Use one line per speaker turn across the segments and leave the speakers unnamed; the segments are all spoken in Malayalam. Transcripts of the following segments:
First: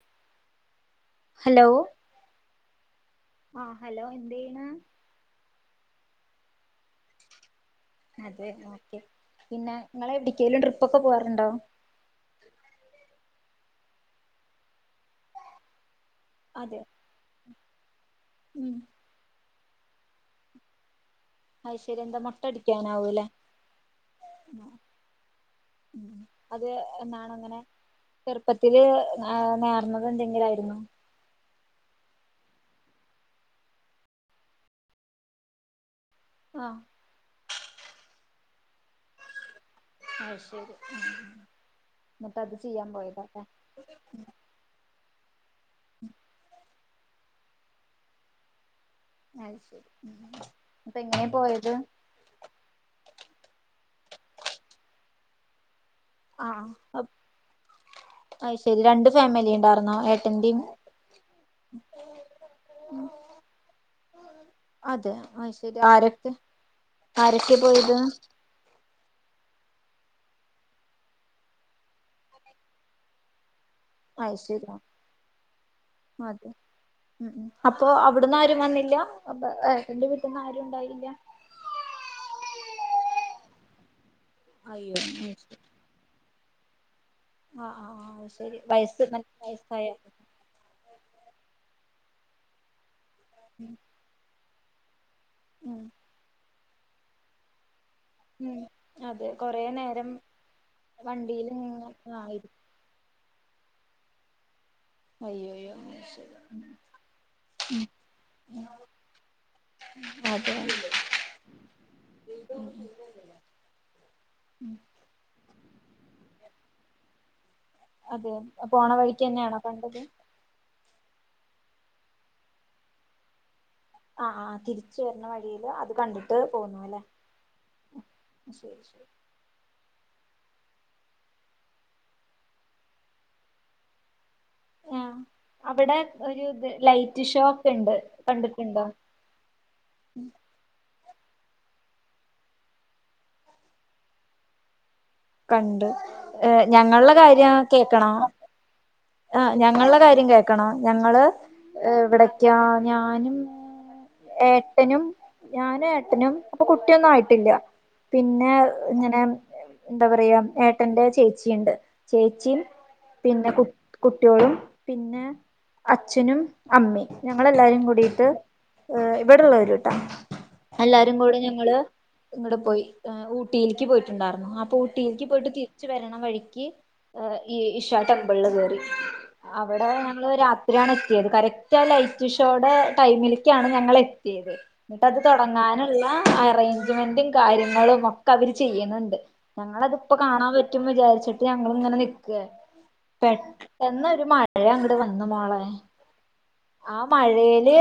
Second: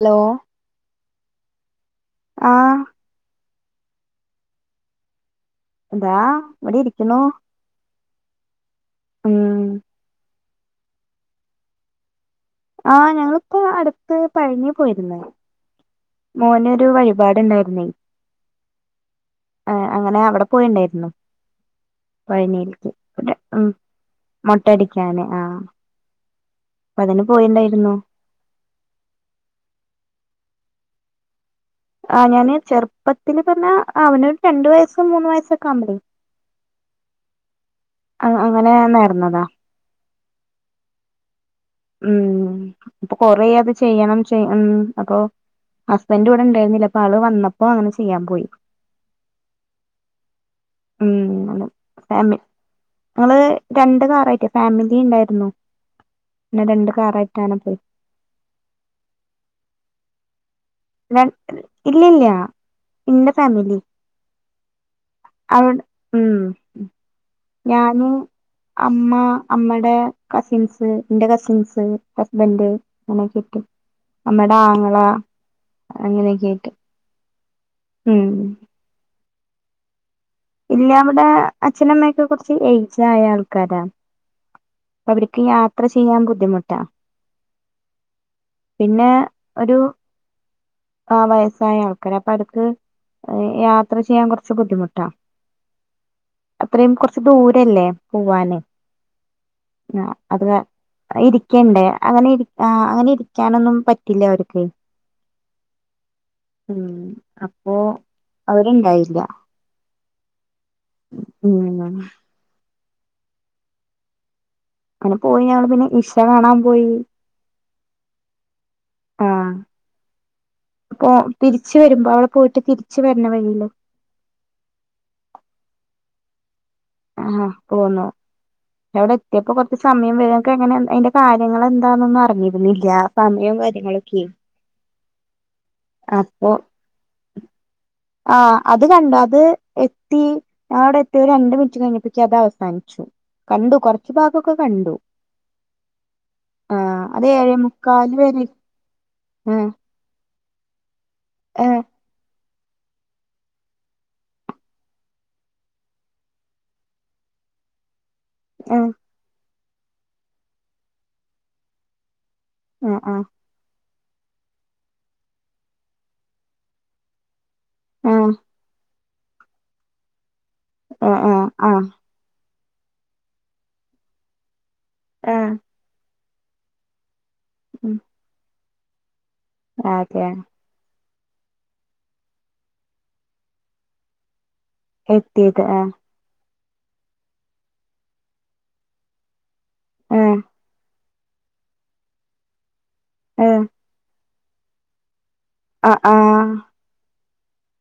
ഹലോ
ഹലോ
ആഹ്
ആ ഹലോ എന്തയ്യ്ണ്
ഇതാ ഇവിടെ ഇരിക്ക്ണു
അതെ ഓക്കെ പിന്നെ നിങ്ങള് എവിട്ക്കേലും ട്രിപ്പൊക്കെ പോവാറുണ്ടോ
ആ ഞങ്ങളിപ്പോ അട്ത്ത് പഴനി പോയിരുന്ന് മോന്
അതെ
ഒരു വഴിപാട് ഇണ്ടായിര്ന്നേ
ഉം
ആ അങ്ങനെ അവടെ പോയിണ്ടായിരുന്നു
അത് ശരി എന്താ
പഴനീക്ക്
മൊട്ടടിക്കാനാവൂല്ലേ
ഉം മൊട്ട അടിക്കാന് ആഹ് അപ്പ അതിന് പോയിണ്ടായിരുന്നു
ചെർപ്പത്തില് നേർന്നത് എന്തെങ്കിലായിരുന്നോ
ആ ഞാന് ചെർപ്പത്തില് പർഞ്ഞ അവന് രണ്ടു വയസ്സ് മൂന്ന് വയസൊക്കെ ആവുമ്പളേ
ആഹ്
അ അങ്ങനെ നേർന്നതാ
അയ് ശരി
ഉം
ന്നട്ട് അത് ചെയ്യാൻ
അപ്പൊ
പോയത ലെ
കൊറേ അത് ചെയ്യണം ചെയ് ഉം അപ്പോ ഹസ്ബൻഡ് ഇവടെ ഇണ്ടായിരുന്നില്ല അപ്പ ആള് വന്നപ്പോ അങ്ങനെ ചെയ്യാൻ പോയി
അയ് ശരി അപ്പ എങ്ങനാ പോയത്
ഫാമ് ഞങ്ങള് രണ്ട് കാറായിട്ട് ഫാമിലി ഇണ്ടായ്രുന്നു ന്നെ രണ്ട് കാറായിട്ടാണ് പോയി
അയ് ശെരി രണ്ട് ഫാമിലി ഇണ്ടാർന്നോ ഏട്ടന്റിം
രൻ ഇല്ല്യല്ല ഇന്റെ ഫാമിലി
അതെ അയ്
അവി
ശരി ആരെക്കെ
ഉം
ആരെക്കെ പോയത്
ഞാന് അമ്മ അമ്മെടെ കസിൻസ് ന്റെ കസിൻസ് ഹസ്ബന്ഡ് [unintelligible] ചുറ്റും
അത്
അമ്മെടെ
ശരി
ആങ്ങള
അതെ
അങ്ങനെയൊക്കെയായിട്ട്
ഉം ഉംഅപ്പൊ
ഉം
അവ്ട്ന്നാരും വന്നില്ല അപ്പ ഏട്ടന്റെ വീട്ടിന്ന് ആരും
ഇല്ല
ഉണ്ടായില്ല
അവിടെ അച്ഛനമ്മയൊക്കെ കുറിച്ച് ഏജ്ആയ ആൾക്കാരാ
അയ്യോ അത്
അവർക്ക്
ശരി
യാത്ര ചെയ്യാൻ ബുദ്ധിമുട്ടാ
ആഹ് ആഹ് അത് ശരി വയസ്
പിന്നെ
ന വയസ്സായ
ആഹ് വയസ്സായ ആൾക്കാര അപ്പൊ അത്ക്ക് യാത്ര ചെയ്യാൻ കുറച്ച് ബുദ്ധിമുട്ടാ
ഉം
അത്രേം കുറച്ച് ദൂരല്ലേ? പോവാന്
ഉം അതെ കൊറെ
ആ
നേരം
അത് കാ
വണ്ടീല് [unintelligible]
ആഹ് അങ്ങനെ ഇരിക്കാനൊന്നും പറ്റില്ല അവർക്ക്
അയ്യോയ്യോ
ഉം അപ്പോ
[unintelligible]
അവരുണ്ടായില്ല
അതെ
ഉം
[inaudible]
അങ്ങനെ പോയി ഞങ്ങള് പിന്നെ ഇഷ കാണാൻ പോയി
അതെ പോണ വഴിക്ക്ന്നെണോ കണ്ടത്
പ്പോ തിരിച് വരുമ്പോ അവടെ പോയിട്ട് തിരിച്ചു വരണ വഴിയില്
ആഹ് ആഹ് തിരിച് വരണ വഴിൽ അത് കണ്ടിട്ട് പോന്നുലെ
ആഹാ പോന്നു വിടെ ട്ട്യ പ്പൊകൊറച്ച് സമയംവരൊക്കെ എങ്ങനെ അതിന്റെ കാര്യങ്ങൾ എന്താന്നൊന്നും അറിഞ്ഞിരുന്നില്ല സമയവും കാര്യങ്ങളൊക്കെ
ആഹ് അവിടെ ഒരു
അപ്പൊ
ലൈറ്റ് ഷോ ഒക്കെ ഇണ്ട്
ആഹ് അത് കണ്ടു അത് ത്തി ഞ അവിടെ എത്തിയ രണ്ട് മിനിറ്റ് കഴിഞപ്പി അത് അവസാനിച്ചു കണ്ടു കൊറച്ചു ഭാഗൊക്കെ കണ്ടു
കണ്ട് എഹ്
ആഹ്
ഞങ്ങളുടെ
അത് ഏഴേ
കാര്യം കേക്കണോ
മുക്കാല് വരെ
ആഹ് ഞങ്ങൾടെ കാര്യം കേൾക്കണോ ഞങ്ങള്
ആഹ്
ഇവിടക്കാ ഞാനും ഏട്ടനും ഞാനും ഏട്ടനും അപ്പൊ കുട്ടിയൊന്നും ആയിട്ടില്ല പിന്നെ ഇങ്ങനെ എന്താ പറയാ ഏട്ടന്റെ ചേച്ചിണ്ട് ചേച്ചിയും
ആഹ് ആഹ്
പിന്നെ കു കുട്ട്യോളും പിന്നെ അച്ഛനും അമ്മി ഞങ്ങളെല്ലാരും
ആഹ്
കൂടിയിട്ട്
ആഹ്
എഹ് ഇവിടെള്ളോരുട്ടാ എല്ലാവാരും കൂടെ
ആഹ് ആഹ്
ഞങ്ങള്
ആഹ്
ഇങ്ങടെ പോയി ഊട്ടിയിൽക്ക് പോയിട്ടുണ്ടായിരുന്നു അപ്പഊ ട്ടീക്ക് പോയിട്ട്
ആഹ്
തിരിച് വരണ വഴിക്ക് ഈ
ഉം
ഇഷാ ബള് കേയറി അവിടെ
അതെ
ഞങ്ങള് രാത്രിയാണ് എത്തിയത് കറക്റ്റ് ആ ലൈറ്റ് ഷോടെ ടൈമിൽ ക്യാണ് ഞങ്ങള് എത്തിയത് ന്നട്ട് അത്
എത്തിയത് ആഹ്
തൊടങ്ങാനുള്ള അറേൻജ്മെന്റ് കാര്യങ്ങളും ഒക്കെ അവര് ചെയ്യുന്നുണ്ട് ഞങ്ങളതിപ്പോ
ആഹ്
കാണാൻ പ റ്റും വിചാരിച്ചിട്ട് ഞങ്ങളിങ്ങനെ നിക്കാണ് നക്ക പെ
ആഹ്
ട്ടെന്നൊരു മഴ അങ്ങട് വന്ന് മോളെ
അഹ് ആഹ്
ആ മയേല്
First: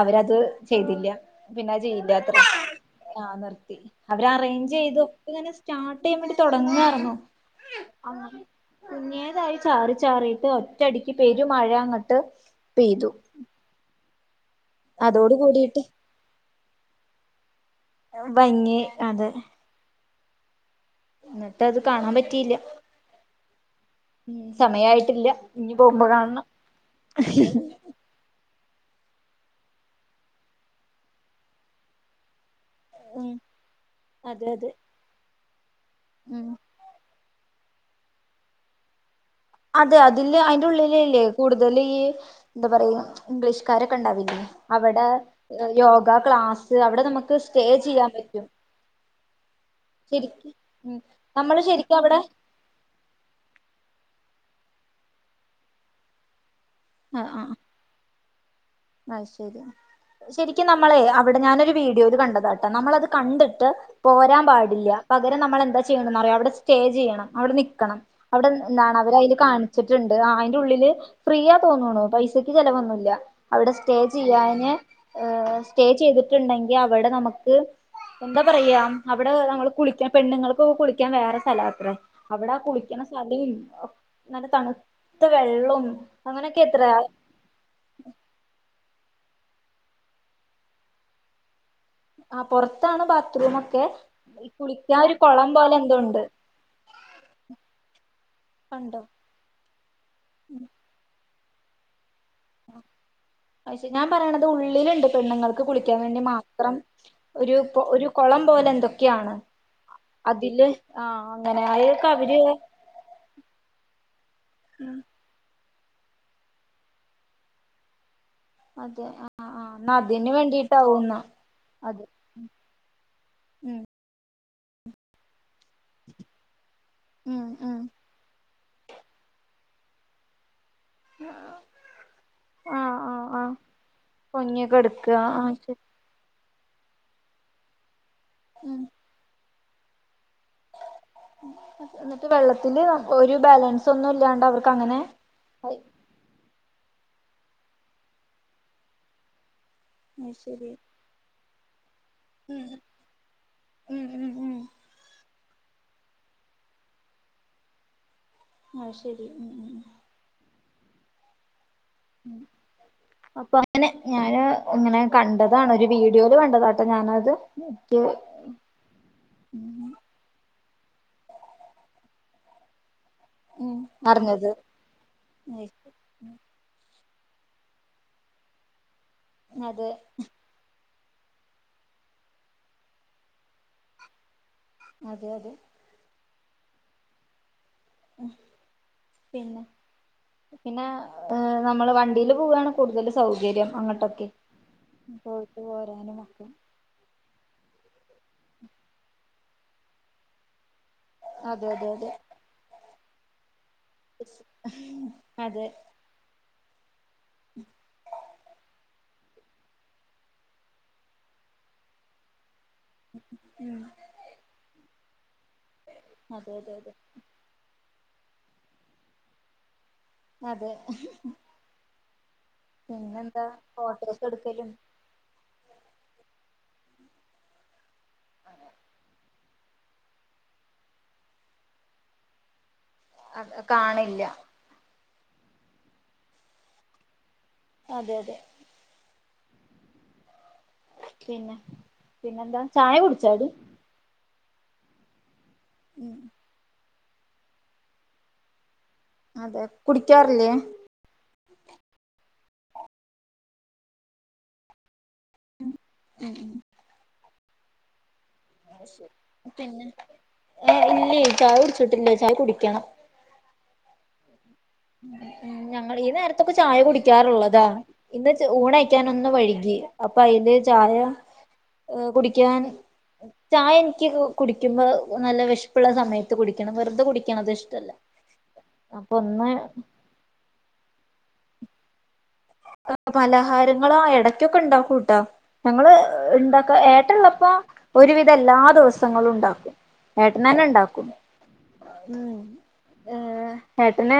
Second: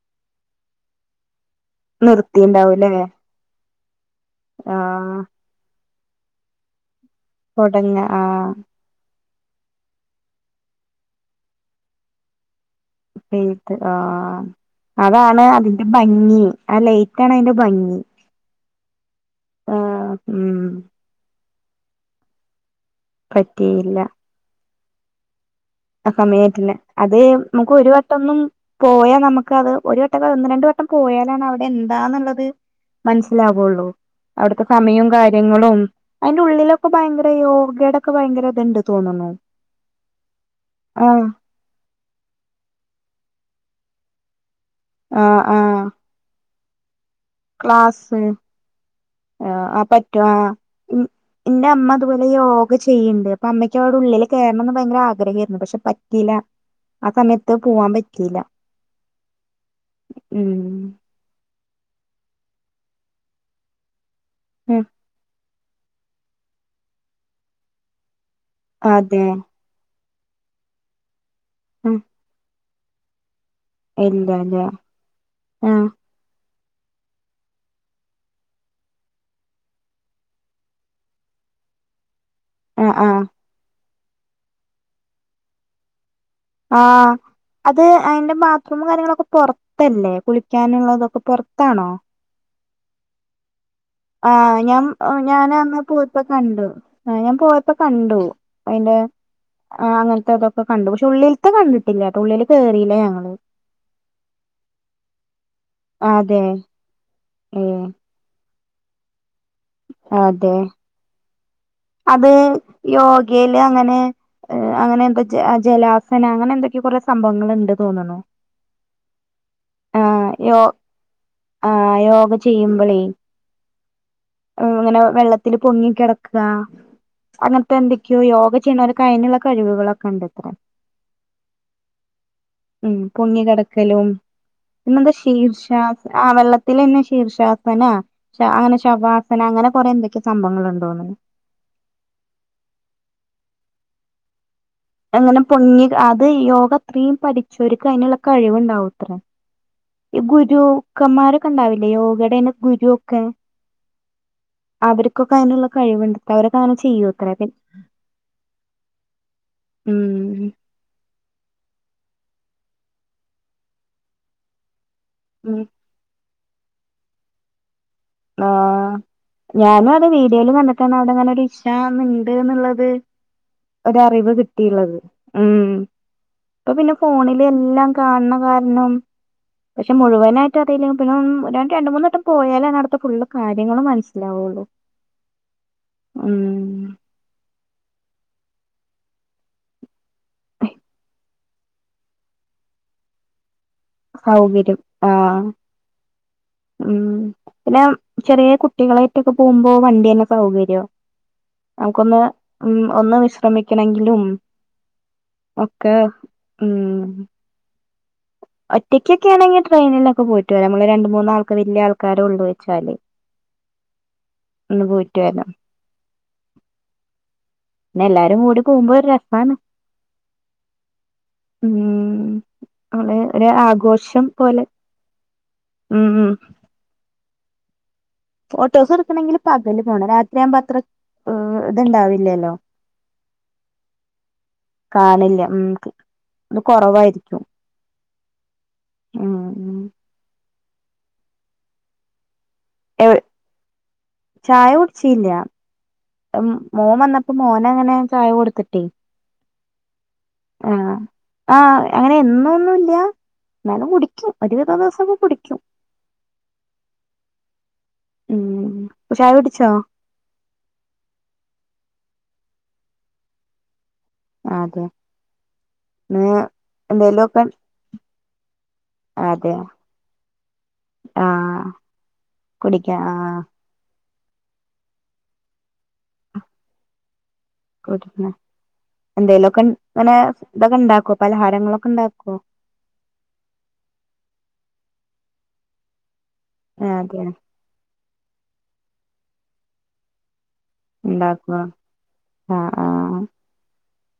അവരത് ചെയ്തില്ല പിന്നെ അഹ് ചെയ്യില്ല അത്ര
നിർത്തിണ്ടാവൂല്ലേ
ആഹ് നിർത്തി അവര് അറേഞ്ച് ചെയ്ത
ആഹ്
ഒക്കെ ഇങ്ങനെ സ്റ്റാർട്ട് ചെയ്യാൻ വേണ്ടി തുടങ്ങാരുന്നോ
തുടങ്ങ ആഹ്
ങ്ങേതായി ചാറി ചാറിയിട്ട് ഒറ്റടിക്ക് പെരു മഴ അങ്ങട്ട് പെയ്തു
പെയ്ത് ആഹ്
അതോട്
അതാണ്
കൂടിയിട്ട്
അതിന്റെ ഭംഗി ആ ലേറ്റ് ആണ് അതിന്റെ ഭംഗി
ഭംഗി അതെ
ആഹ് ഉം
ന്നട്ട് അത് കാണാൻ പറ്റിയില്ല
പറ്റിയില്ല
ഉം സമയായിട്ടില്ല ഇനി പോകുമ്പോ
ആ
കാണണം
സമയായിട്ട്ല്ല അത് മുക്ക് ഒരു വട്ടൊന്നും പോയാ നമുക്ക് അത് ഒരു വട്ടം ഒന്ന് രണ്ട് വട്ടം പോയാലാണ് അവിടെ എന്താന്നുള്ളത്
ഉം
മനസ്സിലാവുള്ളൂ
അതെ
അവിടുതെ
അതെ
സമയും കാര്യങ്ങളും അയ്ന്റെ
ഉം
ഉള്ളിലൊക്കെ ഭയങ്ക അയ്യോ യെടക്ക് ഭയങ്കര ഇത് ഉണ്ട് തോന്നുന്നു
അതെ അതില് അതിന്റെ ഉള്ളിൽല്ലേ
ആഹ്
കൂടുതൽ ഈ എന്താ പറയാ ഇംഗ്ലീഷ് കാരൊക്കെ ഉണ്ടാവില്ലേ അവിടെ
ആഹ് ആഹ്
യോഗ ക്ലാസ് അവിടെ നമുക്ക് സ്റ്റേ ചെയ്യാൻ
ക്ലാസ്
പറ്റും
ആഹ് ആഹ് പറ്റും ആഹ്
ശരിക്കും ഉം നമ്മള്
ഇന്റെ അമ്മ
ശരിക്കും അവിടെ
അതുപോലെ ഇ ഓഹ് ഒക്കെ ചെയ്യുന്നുണ്ട് അപ്പൊ അമ്മക്ക് അവിടെ ഉള്ളിൽ കയറണംന്ന് ഭയങ്കര ആഗ്രഹമായിരുന്നു പക്ഷെ പറ്റീല്ല ആ സമയത്ത് പോവാൻ പറ്റിയില്ല
അഹ് ശരി
ഉം
ശരിക്കും നമ്മളെ അവിടെ ഞാനൊരു വീഡിയോൽ കണ്ട ട്ട നമ്മളത് കണ്ടിട്ട് പോരാൻ
ഉം
പാടില്ല പകരം നമ്മൾെന്താ ചെയ്യണംെന്ന്റ അവിടെ സ്റ്റേ ചെയ്യണം അവിടെ നിക്കണം അവിടെ എന്താണ് അവര
അതെ
അതിൽ കാണ വെച്ചിട്ടുണ്ട് അയിന്റെ ഉള്ളില് ഫ്രീ യാ
ഉം
തോന്നണോ പൈസക്ക് ചിലവന്നുല്ല അവിടെ സ്റ്റേ
ഇല്ലല്ലേ
ചെയ്യാന് സ്റ്റേ
ആഹ്
ചെയ്തിട്ടുണ്ടെങ്കിൽ അവിടെ നമുക്ക് എന്താ പറയാ അവിടെ നമ്മള് കുളിക്കാൻ പെണ്ണുങ്ങൾക്ക് കുളിക്കാൻ വേറെ സ്ഥലം അത്രേ അവിടെ ആ
ആഹ്
കുളിക്കണ
ആഹ്
സ്ഥലയും നല്ല തണുത്ത വെള്ളും
ആഹ് അത് അതിന്റെ ബാത്റൂം കാര്യങ്ങളൊക്കെ പുറത്തല്ലേ കുളിക്കാനുള്ളതൊക്കെ പുറത്താണോ
ആഹ് പുറത്താണ് ബാത്റൂമ ഒക്കെ
ആഹ് ഞാമ് ഞാൻ അന്ന്
ഉണ്ട്
പോയിപ്പൊ കണ്ടു ആഹ് ഞാൻ പോയപ്പോ കണ്ടു അയിന്റെ
കണ്ടോ
ആഹ് അങ്ങനത്തെ ഇതൊക്ക കണ്ടു പക്ഷെ ഉള്ളിലത്തെ കണ്ടിട്ടില്ല ട്ട ഉള്ളില് കേയറിയില്ലേ ഞങ്ങള്
അയ് ഷേ ഞാൻ പറയണത് ഉള്ളിലുണ്ട് പെണ്ണുങ്ങൾക്ക് കുളിക്കാൻ വേണ്ടി
അതെ
മാത്രം ഒരു ഒരു കൊളം പോലെ എന്തൊക്കെയാണ്
ആഹ് അതെ
അതില് ആ അങ്ങനെ അതൊക്കെ
അത്
അവര്
യോഗയില് അങ്ങനെ അങ്ങനെ എന്താ ജലാസന അങ്ങനെ എന്തൊക്കെ കൊറെ സംഭവങ്ങൾണ്ട് തോന്ന്ണു
അതെ ആഹ് ആഹ് അതിന് വേണ്ടിട്ടാവുന്ന
ആഹ്
അത്
യോഗ ചെയ്യുമ്പളേ ഇങ്ങനെ വെള്ളത്തിൽ പൊങ്ങി കിടക്ക
ഉം
അങ്ങനത്തെ
ഉം
ന്തി [unintelligible] യോഗ ചെയ്യണവർക്ക് അതിനുള്ള കഴിവുകളളൊക്കെ ഉണ്ടത്ര
ആഹ്
ഉം പൊങ്ങി കടക്കലും
പൊങ്ങിയൊക്കെ എടുക്ക
പിന്നെന്താ
ആ
ശീർഷ
ശരി
ആഹ് വെള്ളത്തിലെന്നെ ശീർഷാസനാ അങ്ങനെ
ഉം
ശവാസ അങ്ങനെ കൊറെ എന്തൊക്കെ സംഭങ്ങൾ ഉണ്ടോന്ന്‌ണ്
ഇന്നിട്ട് വെള്ളത്തില് ഒരു ബാലൻസ് ഒന്നും ഇല്ലാണ്ട് അവർക്ക്
അങ്ങനെ പൊങ്ങി അത് യോഗ അത്രയും പഠിചോർക്ക് അതിനുള്ള കഴിവുണ്ടാവോ ത്രേ. ഈ
ശരി
ഗുരുക്കന്മാരൊക്കെ ഉണ്ടാവില്ലേ യോഗയുടെന്നെ
ഉം
ഗുരു ഒക്കെ
ഉം ഉം ഉം
അവർക്കൊക്കെ അതിനുള്ള കഴിവ്ണ്ടത്രേ അവരൊക്കെ അങ്ങനെ ചെയ്യു ത്രേ.
ആഹ് ശരി ഉം ഉം ഉം
ഉം ഉം
അപ്പൊ അങ്ങനെ ഞാന് ഇങ്ങനെ
ഉം
കണ്ടതാണ് ഒര് വീഡിയോല് കണ്ടതാട്ടൊ ഞാനത്
ആഹ് ഞാനും അത് വീഡിയോയില് കണ്ട്ട്ടാണ് അവിടെ അങ്ങനെ ഒരു [unintelligible] ഇണ്ട് എന്നുള്ളത് ഒരറിവ്
അറിഞ്ഞത്
കിട്ടിള്ളത് ഉം ഇപ്പൊ പിന്നെ ഫോണില് എല്ലാം കാണണ കാരണം
അതെ
പക്ഷെ മുഴുവനായി [unintelligible] പിന്നെ രണ്ട് മൂന്നട്ടം പോയാലാണ് അവ്ട്ത്തെ ഫുള് കാര്യങ്ങളും മനസ്സിലാവുള്ളൂ
അതെ അതെ
ഉം
പിന്നെ പിന്നെ ഏഹ് നമ്മള് വണ്ടീല് പോവാണ് കൂടുതൽ സൗകര്യം അങ്ങ് ക്കെ
സൗകര്യം ആഹ്
പോയിട്ട് പോരാനൊക്കെ
ഉം പിന്നെ ചെറിയ കുട്ടികളേറ്റൊക്കെ പോവുമ്പോ വണ്ടി തന്നെ സൗകര്യോ
അതെ അതെ അതെ
നമുക്കൊന്ന് ഉം ഒന്ന് വിശ്രമിക്ക വിശ്രമിക്കണെങ്കിലും
അതെ
ഒക്കെ ഉം.
[inaudible]
ഒറ്റക്കൊക്കെണെങ്കില് ട്രെയിനിലൊക്കെ പോയിട്ട് വെരാം. ന്നമ്മള് രണ്ട് മൂന്നാൾക്ക് വല്യേ ആൾക്കാരോള്ളൂച്ചാല്.
ഉം.
ഒന്ന് പോയൂറ്റ് വെരാം.
അതെ അതെ അതെ.
പിന്നെ എല്ലാരും കൂടി പോക്മ്പോ ഒരു രസാണ്.
അതെ.
ഉം നമ്മള്
പിന്നെന്താ
ഒരു
ഫോട്ടോക്കെ
ആഘോഷം പോലെ
എടുക്കലും.
ഉം ഉം. ഫോട്ടോസ് എടുക്ണങ്കില് പകല് പോകണം. രാത്രിയാവുമ്പോ അത്ര ഇത്ണ്ടാവില്യല്ലോ.
അത് അഹ് കാണില്ല.
കാണില്ല. ഉം ത് ഇത് കൊറവായിരിക്കും.
അതെ അതെ.
ഉം ഉം.
പിന്നെ പിന്നെന്താ. ചായ കുടിചാടി?
ചായ കുടിച്ചീല്ല.
ഉം
ഉം മോൻ വന്നപ്പോ മോനങ്ങനെ ചായ കൊടുത്തിട്ടേ,
അതെ. കുടിക്കാറില്ലേ?
ആ ആ അങ്ങനെ എന്ന് ഒന്നുല്ല. എന്നാലും കുടിക്കും. ഒരുവിധം ദിവസൊക്കെ കുടിക്കും.
ഉം ഉം ഉം.
ഉം ചായ കുടിച്ചോ
പിന്നെ, ഏ ഇല്ലേ ചായ കുടിച്ചിട്ടില്ല, ചായ കുടിക്കണം.
അ അതെ.
ഞങ്ങളീ
ഇന്ന്
നേരത്തൊക്കെ ചായ
എന്തേലുമൊക്കെ
കുടിക്കാറുള്ളതാ. ഇന്ന് ഊണ യ്ക്കാൻ ഒന്ന്
അതെ
വഴുകി. അപ്പൊ അയില് ചായ
ആഹ്
ഏഹ് കുടിക്കാൻ
കുടിക്കാ ആഹ്
ചായ എനിക്ക് കുടിക്കുമ്പോ നല്ല വിശപ്പുള്ള സമയത്ത് കുടിക്കണം. വെറുതെ കുടിക്കണത് ഇഷ്-
[unintelligible] എന്തെലുമൊക്കെ ഇങ്ങനെ ഇതൊക്കെ ഇണ്ടാക്കോ? പലഹാരങ്ങളൊക്കെ ഇണ്ടാക്കോ?
പലഹാരങ്ങളാ ആ ഇടക്കൊക്കെ ഉണ്ടാക്കൂട്ടാ. ഞങ്ങള് ഇണ്ട- ക്ക
അതെ
ഏട്ടള്ളപ്പോ ഒരുവിധം എല്ലാ ദിവസങ്ങളും ഉണ്ടാക്കും. ഏട്ടനന്നെ ഉണ്ടാക്കും.
ഉണ്ടാക്കുവാ.
ഉം
ആ ആ.
ഏഹ് ഏട്ടന്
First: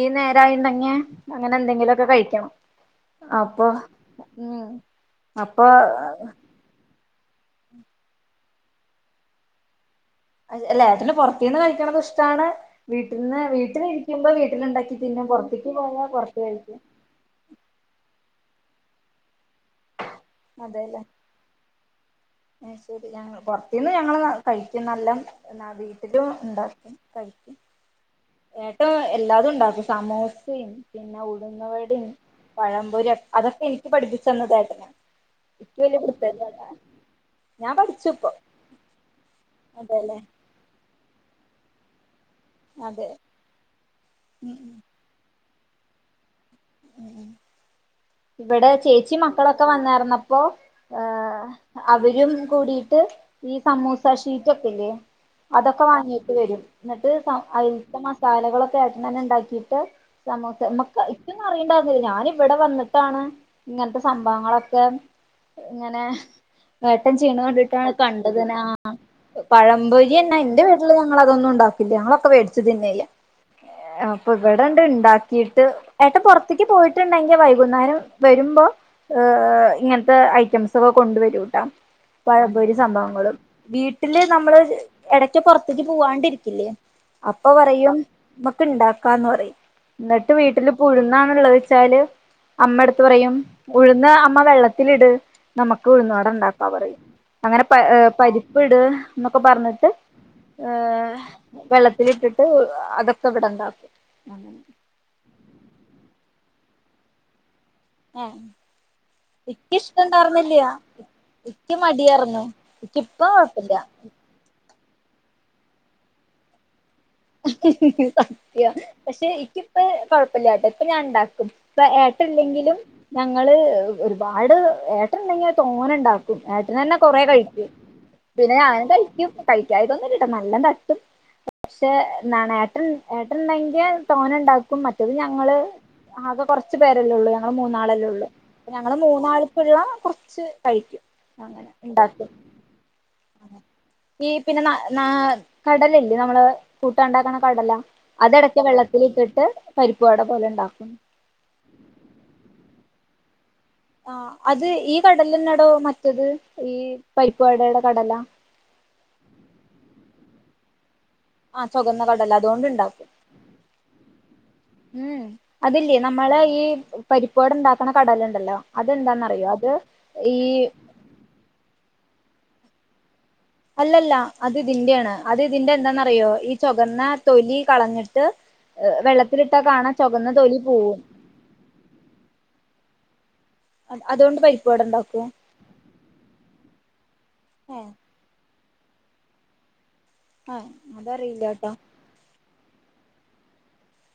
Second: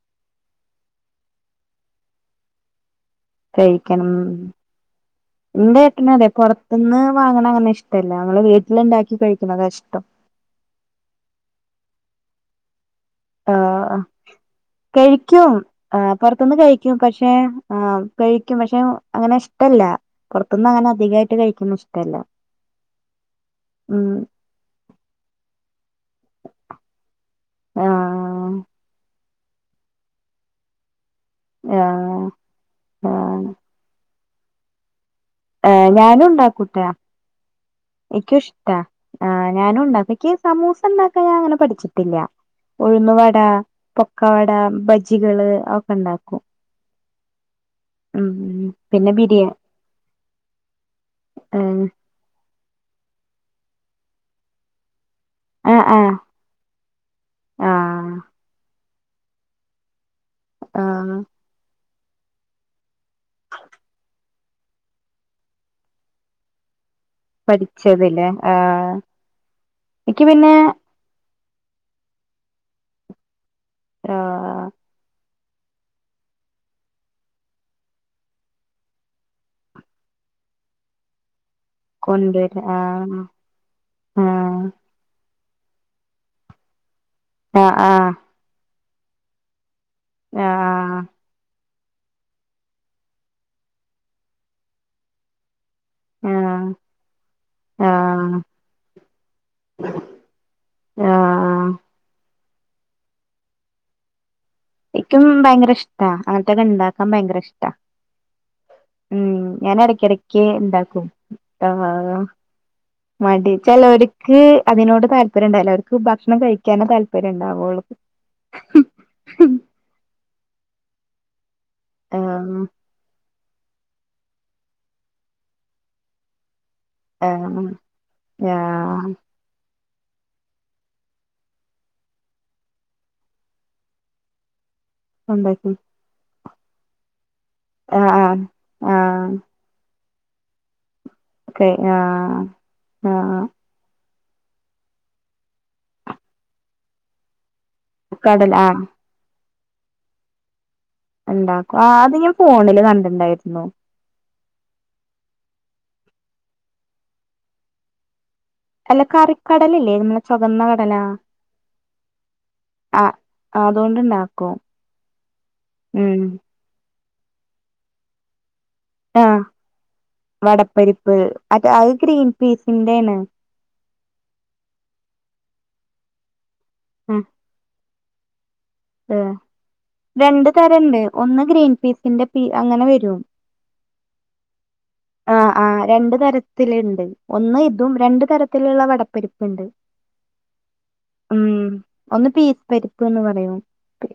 ഈ നേരായിണ്ടങ്ങ്യ അങ്ങനെ എന്തെങ്കിലുമൊക്കെ കഴിക്കണം. അപ്പ
കഴിക്കണം
ഉം അപ്പ
ഒന്ന് വാങ്ങണണ അങ്ങനെ ഇഷ്ടമല്ല. നമ്മള് വീട്ടിലുണ്ടാക്കി കഴിക്കുന്നതാ ഇഷ്ടം.
അല്ല ഏട്ടന് പുറത്തു നിന്ന് കഴിക്കണത് ഇഷ്ടമാണ്. വീട്ടിൽന്ന്
ആഹ്
വീട്ടിലിരിക്കുമ്പോ വീട്ടിലുണ്ടാക്കി തിന്നും.
കഴിക്കും
പൊറത്തേക്ക് പോയാ
ആഹ്
പൊറത്ത്
പുറത്തുന്ന്
കഴിക്കും.
പക്ഷെ ആഹ് കഴിക്കും. പക്ഷെ അങ്ങനെ ഇഷ്ടമല്ല. പൊറത്തുന്ന് അങ്ങനെ അധികമായിട്ട് കഴിക്കുന്ന ഇഷ്ടല്ല.
അയ്‌ ശരി. ഞ പുറത്തുന്ന്
ഉം
ഞങ്ങള് കഴിക്കും ന്നല്ലാ എന്നാ വി ട്ടിലും ഉണ്ടാകും കഴിക്കും.
ആഹ്
ഏട്ടാ [unintelligible] എല്ലാതും ഉണ്ടാക്കും. സമോസയും, പിന്നെ ഉടുന്നവടയും,
ആഹ്
പഴംപൊരി
ആഹ്
അതൊക്കെ എനിക്ക് പഠിപ്പിച്ചന്നതേട്ടനാ.
ഏഹ് ഞാനുംണ്ടാക്കൂട്ട.
ഞാൻ പഠിച്ചു ഇപ്പൊ
ൻക്ക് ഇഷ്ടാ, ആ ഞാനും ഉണ്ടാക്കും.
അതെല്ലേ
എനിക്ക് സമൂസ ഇണ്ടാക്കാൻ ഞാൻ അങ്ങനെ പഠിച്ചിട്ടില്ല.
അതെ
ഉഴന്നു വട, പൊക്ക വട, ബ ജ്ജികള് അ ഒക്കെ ഉണ്ടാക്കും. ഉം
ഇബടെ
പിന്നെ
ചേച്ചി
ബിരിയാ
മക്കളൊക്കെ വന്നേർന്നപ്പോ, ആഹ്
ഏഹ്
അവരും കൂടിയിട്ട് ഈ സമൂസ ഷീറ്റ് ഒക്കെല്ലേ.
ആഹ്
അതൊക്കെ
ആഹ്
വാങ്ങിട്ട് വരും. എന്നിട്ട് സ അതിൽത്തെ
ആഹ്
മസാലകളൊക്കെ ഏട്ടൻ തന്നെ ഉണ്ടാക്കിയിട്ട്, സമൂസ മ്മക്ക്
ആഹ്
എനിക്കൊന്നും അറിയണ്ടായിരുന്നില്ല. ഞാനിവിടെ വന്നി ട്ടാണ് ഇങ്ങനത്തെ സംഭവങ്ങളൊക്കെ ഇങ്ങനെ, ഏട്ടൻ ചെയണ കണ്ടിട്ടാണ്
പഠിച്ചതില്ലേ
കണ്ടത്. ആ
ആഹ് എനിക്ക്
പഴമ്പൊരിന്നെ
പിന്നെ
എന്റെ വീട്ടില് ഞങ്ങള അതൊന്നും ഉണ്ടാക്കു ല്ല ഞങ്ങളൊക്കെ വേടിച്ചു തിന്നേ ചെയ്യാ. അപ്പൊ
ആഹ്
ഇവിടെണ്ട് ഇണ്ടാക്കി, ട്ട് ഏട്ടൻ പൊറത്തിക്ക് പോയിട്ടുണ്ടെങ്കിൽ വൈ വൈകുന്നേരം വരുമ്പോ ഏഹ് ഇങ്ങനത്തെ ഐറ്റംസ് ഒക്കെ കൊണ്ടുവരൂട്ടാ
കൊണ്ടുവര
പഴംപൊരി
ആഹ്
സംഭവങ്ങളും വീട്ടില് നമ്മള്
ആഹ്
എടക്ക് പൊറത്തിക്ക് പോവാണ്ടിരിക്കില്ലേ അപ്പൊ പറയും
ആഹ്
നമ്മക്ക് ഇണ്ടാക്കാന്ന് പറയും ഇന്നിട്ട് വീട്ടില് ഇപ്പൊ
ആഹ്
ഉഴുന്നാണ് ഉള്ളത് വെച്ചാല് അമ്മ എടുത്ത് പറയും ഉഴന്ന് അമ്മ വെള്ളത്തിലിട് നമക്ക് ഉഴുന്നുവട
ആഹ് ആഹ്
ഉണ്ടാക്കാ പറയും അങ്ങനെ പ
ആഹ്
പരിപ്പ് ഇട് എന്നൊക്കെ പറഞ്ഞിട്ട് ഏഹ്
ആഹ്
വെള്ളത്തിലിട്ടിട്ട് അതൊക്കെ ഇവിടെ ഇവിടെണ്ടാക്കും
ഇക്കും ഭയങ്കര ഇഷ്ടാ അങ്ങനെത്തൊക്കെ ഇണ്ടാക്കാൻ ഭയങ്കര ഇഷ്ടാ
ഏഹ്
ഉം
ഇക്ക്
ഞാൻ എടക്കെടക്ക്
ഇഷ്ടംണ്ടാർന്നില്ല്യ
ഇണ്ടാക്കും
ഇക്ക്
ആഹ്
മടിയാർന്നു ഇക്കി ഇപ്പൊ കൊഴപ്പില്ല
ഇക്ക് അതിനോട് താല്പര്യം ഉണ്ടാവില്ല ഓർക്ക് ഭക്ഷണം കഴിക്കാനെ താല്പര്യം ഉണ്ടാവുള്ളൂ
സത്യം പക്ഷെ ഇക്കി ഇപ്പ കൊഴപ്പില്ലാട്ടോ ഇപ്പൊ ഞാൻ ഉണ്ടാക്കും ഇപ്പ ഏട്ടൻ
ആഹ്
ഇല്ലെങ്കിലും ഞങ്ങള് ഒരുപാട് ഏട്ടൻണ്ടെങ്കിൽ തോനെണ്ടാക്കും ഏട്ടൻ തന്നെ കൊറേ
ആഹ്
കഴിക്കും പിന്നെ ഞാനും
ആഹ്
കഴിക്കും കഴിക്കായ്ക ഒന്നുംല്ലട്ട നല്ലം തട്ടും പക്ഷേ എന്നാണ് ഏട്ടൻ ഏട്ടൻണ്ടെങ്കിൽ തോന ഇണ്ടാക്കും മറ്റത് ഞങ്ങള്
ഉണ്ടാക്കി
ആകെ കുറച്ച് പേരെല്ലേ ഉള്ളൂ ഞങ്ങള് മൂന്നാളല്ലേ
ആഹ്
ഉള്ളൂ
ആഹ്
ഞങ്ങള്
ആഹ്
മൂന്നാൾക്ക്ള്ള കൊറച്ച് കഴിക്കും
ക്കെ
അങ്ങനെ ഉണ്ടാക്കും
ആഹ് ആഹ്
ഈ പിന്നെ ന ന കടല ഇല്ലേ നമ്മള് കൂട്ടാൻ ഇണ്ടാക്കണ കടല
കടല
അതെടയ്ക്ക്
ആഹ്
വെള്ളത്തിലിട്ടിട്ട് പരിപ്പ് വട പോലെ ഇണ്ടാക്കും
ഇണ്ടാക്കും ആഹ് അത് ഞാൻ ഫോണില് കണ്ടിണ്ടായിരുന്നു
ആഹ് അത് ഈ കടലന്നെടോ മറ്റത് ഈ പരിപ്പു വടയുടെ കടലാ
അല്ല കറിക്കടല ഇല്ലേ നമ്മളെ ചൊകന്ന കടലാ
ആഹ് ചൊകന്ന കടല അതോണ്ട് ഇണ്ടാക്കും
അതോണ്ട്ണ്ടാക്കും
ഉം അതില്ലേ
ഉം
നമ്മളെ ഈ പരിപ്പ് വടണ്ടാക്കണ കടലണ്ടല്ലോ അതെന്താന്നറിയോ അത് ഈ
പരിപ്പ് അത് അഅ് ഗ്രീൻ പീസിന്റെണ്
അല്ലല്ല അത് ഇതിന്റെണ് അത് ഇതിന്റെ എന്താന്നറിയോ ഈ ചൊകന്ന
ആഹ്
തൊലി കളഞ്ഞിട്ട്
ഏഹ്
വെള്ളത്തിലിട്ടാ കാണാ ചൊകന്ന
രണ്ട്
തൊലി പോവും
തരണ്ട് ഒന്ന് ഗ്രീൻ പീസിന്റെ പി അങ്ങനെ വരും
പോവും അതുകൊണ്ട് പരിപ്പുവട ഉണ്ടാക്കും
ആഹ് ആഹ് രണ്ട് തരത്തില്ണ്ട് ഒന്ന്
ഏ
ഇതും രണ്ടു തരത്തി ത്തിലുള്ള വടപ്പരിപ്പ് ഉണ്ട്
ആഹ അതറിയില്ലാട്ടാ
ഒന്ന് പീസ് പരിപ്പ്ന്ന് പറയും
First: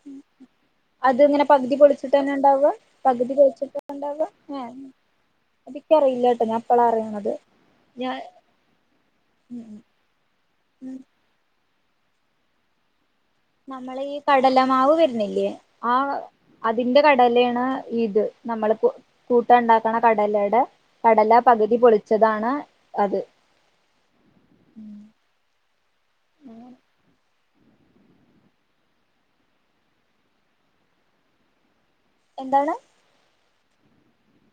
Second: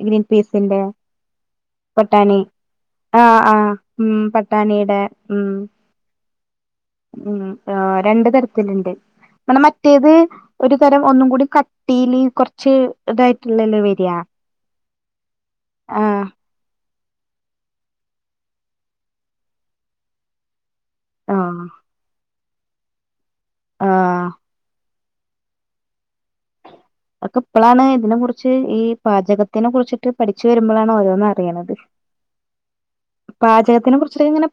ഗ്രീൻ പീസിന്റെ
അത്ങ്ങനെ പകുതി പൊളിച്ചിട്ടെന്നെ
ബട്ടാണി
ഇണ്ടാവ പകുതി
ആഹ് ആഹ്
പൊളിച്ചിട്ടെന്ന
ഉം
ഇണ്ടാവ
പട്ടാണിയുടെ ഉം ഉം ആഹ്
ഞാൻ
രണ്ടു തരത്തിലുണ്ട് മ്മളെ
ഉം
മറ്റേത് ഒരു
ഉം
തരം ഒന്നും കൂടി കട്ടീല് കുറച്ച് ഇതായി
നമ്മള ഈ കടലമാവ് വര്ന്നില്ലേ ആ
ആഹ്
അതിന്റെ കടലേണ് ഇത് നമ്മള് കൂട്ടാണ്ടാക്കണ കടലേടെ കടല
ആഹ്
പകുതി പൊളിച്ചതാണ് അത്
ആഹ അഒക്കെ ഇപ്പളാണ് ഇതിനെ കുറിച്ച് ഈ പാചകത്തിനെ കുറിച്ചിട്ട് പഠിച്ച് വരുമ്പോഴാണ് ഓരോന്ന് അറിയിണത്
എന്താണ്
പാചകത്തിനെ കുറിച്ചിട്ട് ഇങ്ങനെ